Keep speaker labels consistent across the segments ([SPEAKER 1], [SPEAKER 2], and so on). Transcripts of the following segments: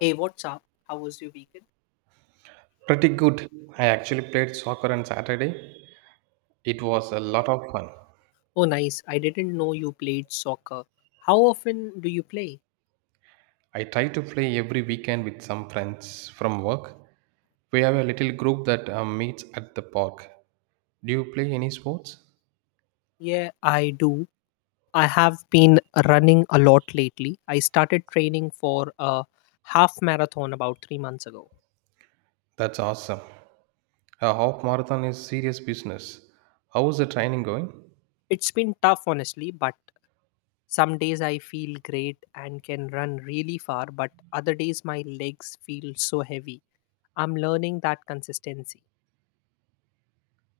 [SPEAKER 1] Hey, what's up? How was your weekend?
[SPEAKER 2] Pretty good. I actually played soccer on Saturday. It was a lot of fun.
[SPEAKER 1] Oh, nice. I didn't know you played soccer. How often do you play?
[SPEAKER 2] I try to play every weekend with some friends from work. We have a little group that meets at the park. Do you play any sports?
[SPEAKER 1] Yeah, I do. I have been running a lot lately. I started training for a half marathon about 3 months ago.
[SPEAKER 2] That's awesome. A half marathon is serious business. How is the training going?
[SPEAKER 1] It's been tough, honestly, but some days I feel great and can run really far, but other days my legs feel so heavy. I'm learning that consistency.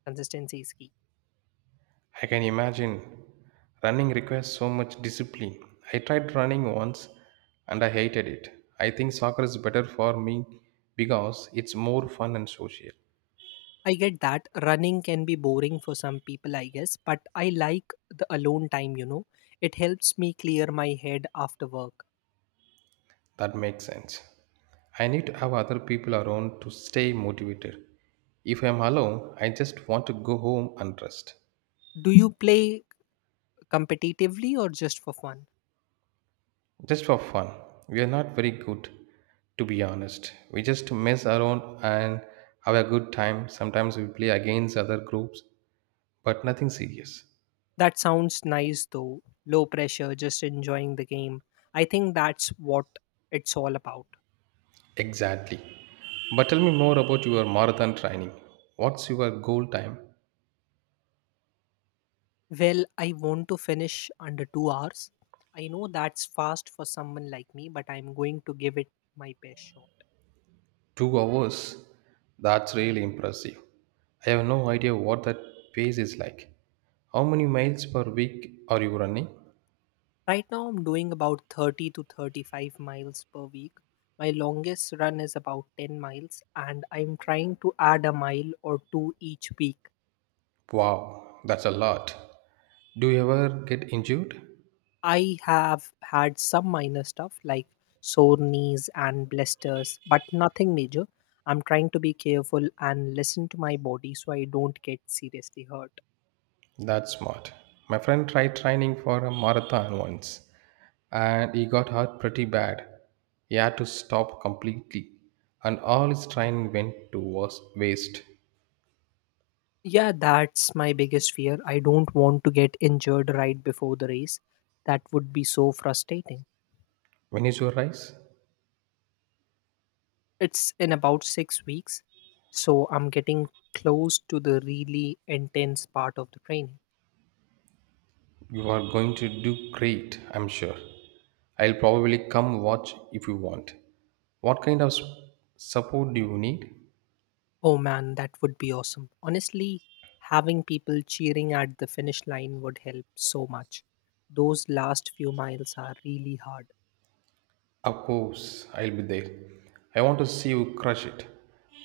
[SPEAKER 1] Consistency is key.
[SPEAKER 2] I can imagine. Running requires so much discipline. I tried running once and I hated it. I think soccer is better for me because it's more fun and social.
[SPEAKER 1] I get that running can be boring for some people, I guess, but I like the alone time, It helps me clear my head after work.
[SPEAKER 2] That makes sense. I need to have other people around to stay motivated. If I'm alone, I just want to go home and rest.
[SPEAKER 1] Do you play competitively or just for fun?
[SPEAKER 2] Just for fun. We are not very good, to be honest. We just mess around and have a good time. Sometimes we play against other groups, but nothing serious.
[SPEAKER 1] That sounds nice though. Low pressure, just enjoying the game. I think that's what it's all about.
[SPEAKER 2] Exactly. But tell me more about your marathon training. What's your goal time?
[SPEAKER 1] Well, I want to finish under 2 hours. I know that's fast for someone like me, but I'm going to give it my best shot.
[SPEAKER 2] 2 hours? That's really impressive. I have no idea what that pace is like. How many miles per week are you running?
[SPEAKER 1] Right now, I'm doing about 30 to 35 miles per week. My longest run is about 10 miles, and I'm trying to add a mile or two each week.
[SPEAKER 2] Wow, that's a lot. Do you ever get injured?
[SPEAKER 1] I have had some minor stuff like sore knees and blisters, but nothing major. I'm trying to be careful and listen to my body so I don't get seriously hurt.
[SPEAKER 2] That's smart. My friend tried training for a marathon once and he got hurt pretty bad. He had to stop completely and all his training went to was- waste.
[SPEAKER 1] Yeah, that's my biggest fear. I don't want to get injured right before the race. That would be so frustrating.
[SPEAKER 2] When is your race?
[SPEAKER 1] It's in about 6 weeks, so I'm getting close to the really intense part of the training.
[SPEAKER 2] You are going to do great, I'm sure. I'll probably come watch if you want. What kind of s- support do you need?
[SPEAKER 1] Oh man, that would be awesome. Honestly, having people cheering at the finish line would help so much. Those last few miles are really hard.
[SPEAKER 2] Of course, I'll be there. I want to see you crush it.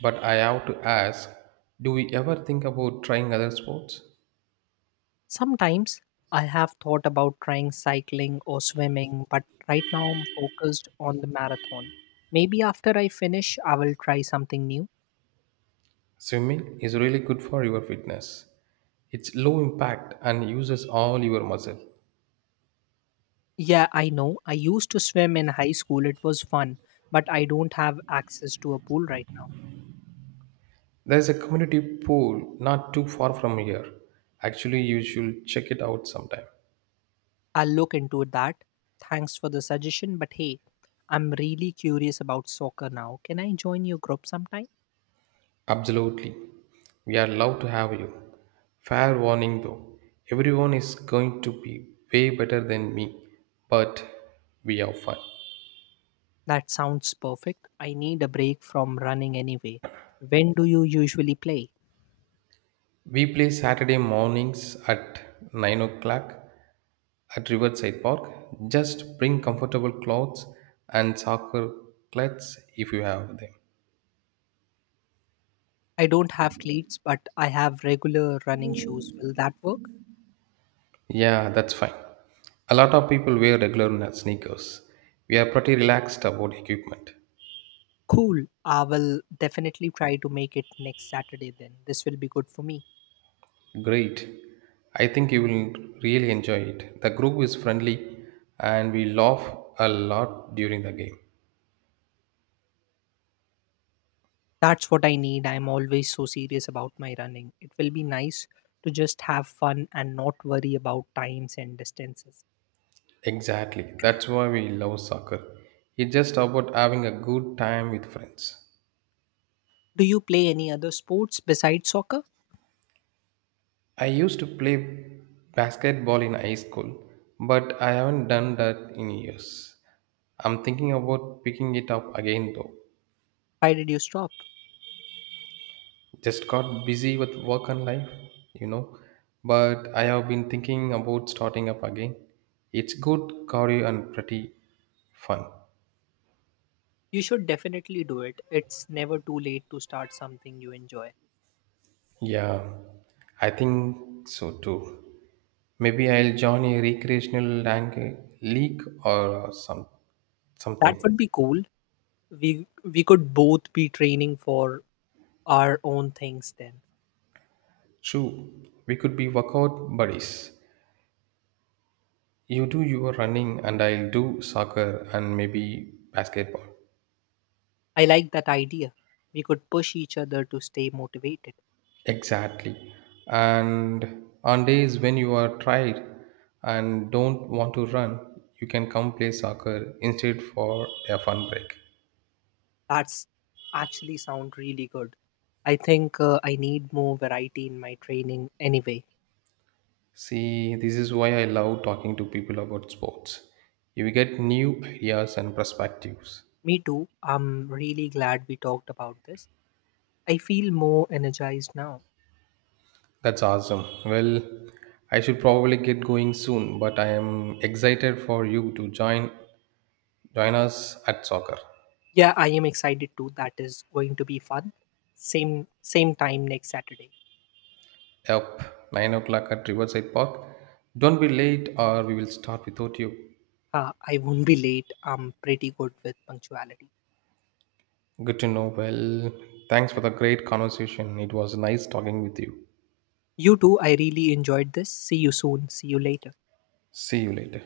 [SPEAKER 2] But I have to ask, do we ever think about trying other sports?
[SPEAKER 1] Sometimes I have thought about trying cycling or swimming, but right now I'm focused on the marathon. Maybe after I finish, I will try something new.
[SPEAKER 2] Swimming is really good for your fitness. It's low impact and uses all your muscle.
[SPEAKER 1] Yeah, I know. I used to swim in high school. It was fun, but I don't have access to a pool right now.
[SPEAKER 2] There is a community pool not too far from here. Actually, you should check it out sometime.
[SPEAKER 1] I'll look into that. Thanks for the suggestion, but hey, I'm really curious about soccer now. Can I join your group sometime?
[SPEAKER 2] Absolutely. We are love to have you. Fair warning though, everyone is going to be way better than me, but we are fun.
[SPEAKER 1] That sounds perfect. I need a break from running anyway. When do you usually play?
[SPEAKER 2] We play Saturday mornings at 9 o'clock at Riverside Park. Just bring comfortable clothes and soccer cleats if you have them.
[SPEAKER 1] I don't have cleats, but I have regular running shoes. Will that work?
[SPEAKER 2] Yeah, that's fine. A lot of people wear sneakers. We are pretty relaxed about equipment.
[SPEAKER 1] Cool. I will definitely try to make it next Saturday then. This will be good for me.
[SPEAKER 2] Great. I think you will really enjoy it. The group is friendly and we laugh a lot during the game.
[SPEAKER 1] That's what I need. I'm always so serious about my running. It will be nice to just have fun and not worry about times and distances.
[SPEAKER 2] Exactly. That's why we love soccer. It's just about having a good time with friends.
[SPEAKER 1] Do you play any other sports besides soccer?
[SPEAKER 2] I used to play basketball in high school, but I haven't done that in years. I'm thinking about picking it up again though.
[SPEAKER 1] Why did you stop?
[SPEAKER 2] Just got busy with work and life, you know. But I have been thinking about starting up again. It's good cardio and pretty fun.
[SPEAKER 1] You should definitely do it. It's never too late to start something you enjoy.
[SPEAKER 2] Yeah, I think so too. Maybe I'll join a league or
[SPEAKER 1] That
[SPEAKER 2] something.
[SPEAKER 1] would be cool. We could both be training for our own things then.
[SPEAKER 2] True, we could be workout buddies. You do your running and I'll do soccer and maybe basketball.
[SPEAKER 1] I like that idea. We could push each other to stay motivated.
[SPEAKER 2] Exactly. And on days when you are tired and don't want to run, you can come play soccer instead for a fun break.
[SPEAKER 1] That's actually sound really good. I think I need more variety in my training anyway.
[SPEAKER 2] See, this is why I love talking to people about sports. You get new ideas and perspectives.
[SPEAKER 1] Me too. I'm really glad we talked about this. I feel more energized now.
[SPEAKER 2] That's awesome. Well, I should probably get going soon, but I am excited for you to join us at soccer.
[SPEAKER 1] Yeah, I am excited too. That is going to be fun. Same time next Saturday.
[SPEAKER 2] Yep, 9 o'clock at Riverside Park. Don't be late or we will start without you.
[SPEAKER 1] I won't be late. I'm pretty good with punctuality.
[SPEAKER 2] Good to know. Well, thanks for the great conversation. It was nice talking with you.
[SPEAKER 1] You too. I really enjoyed this. See you soon. See you later.
[SPEAKER 2] See you later.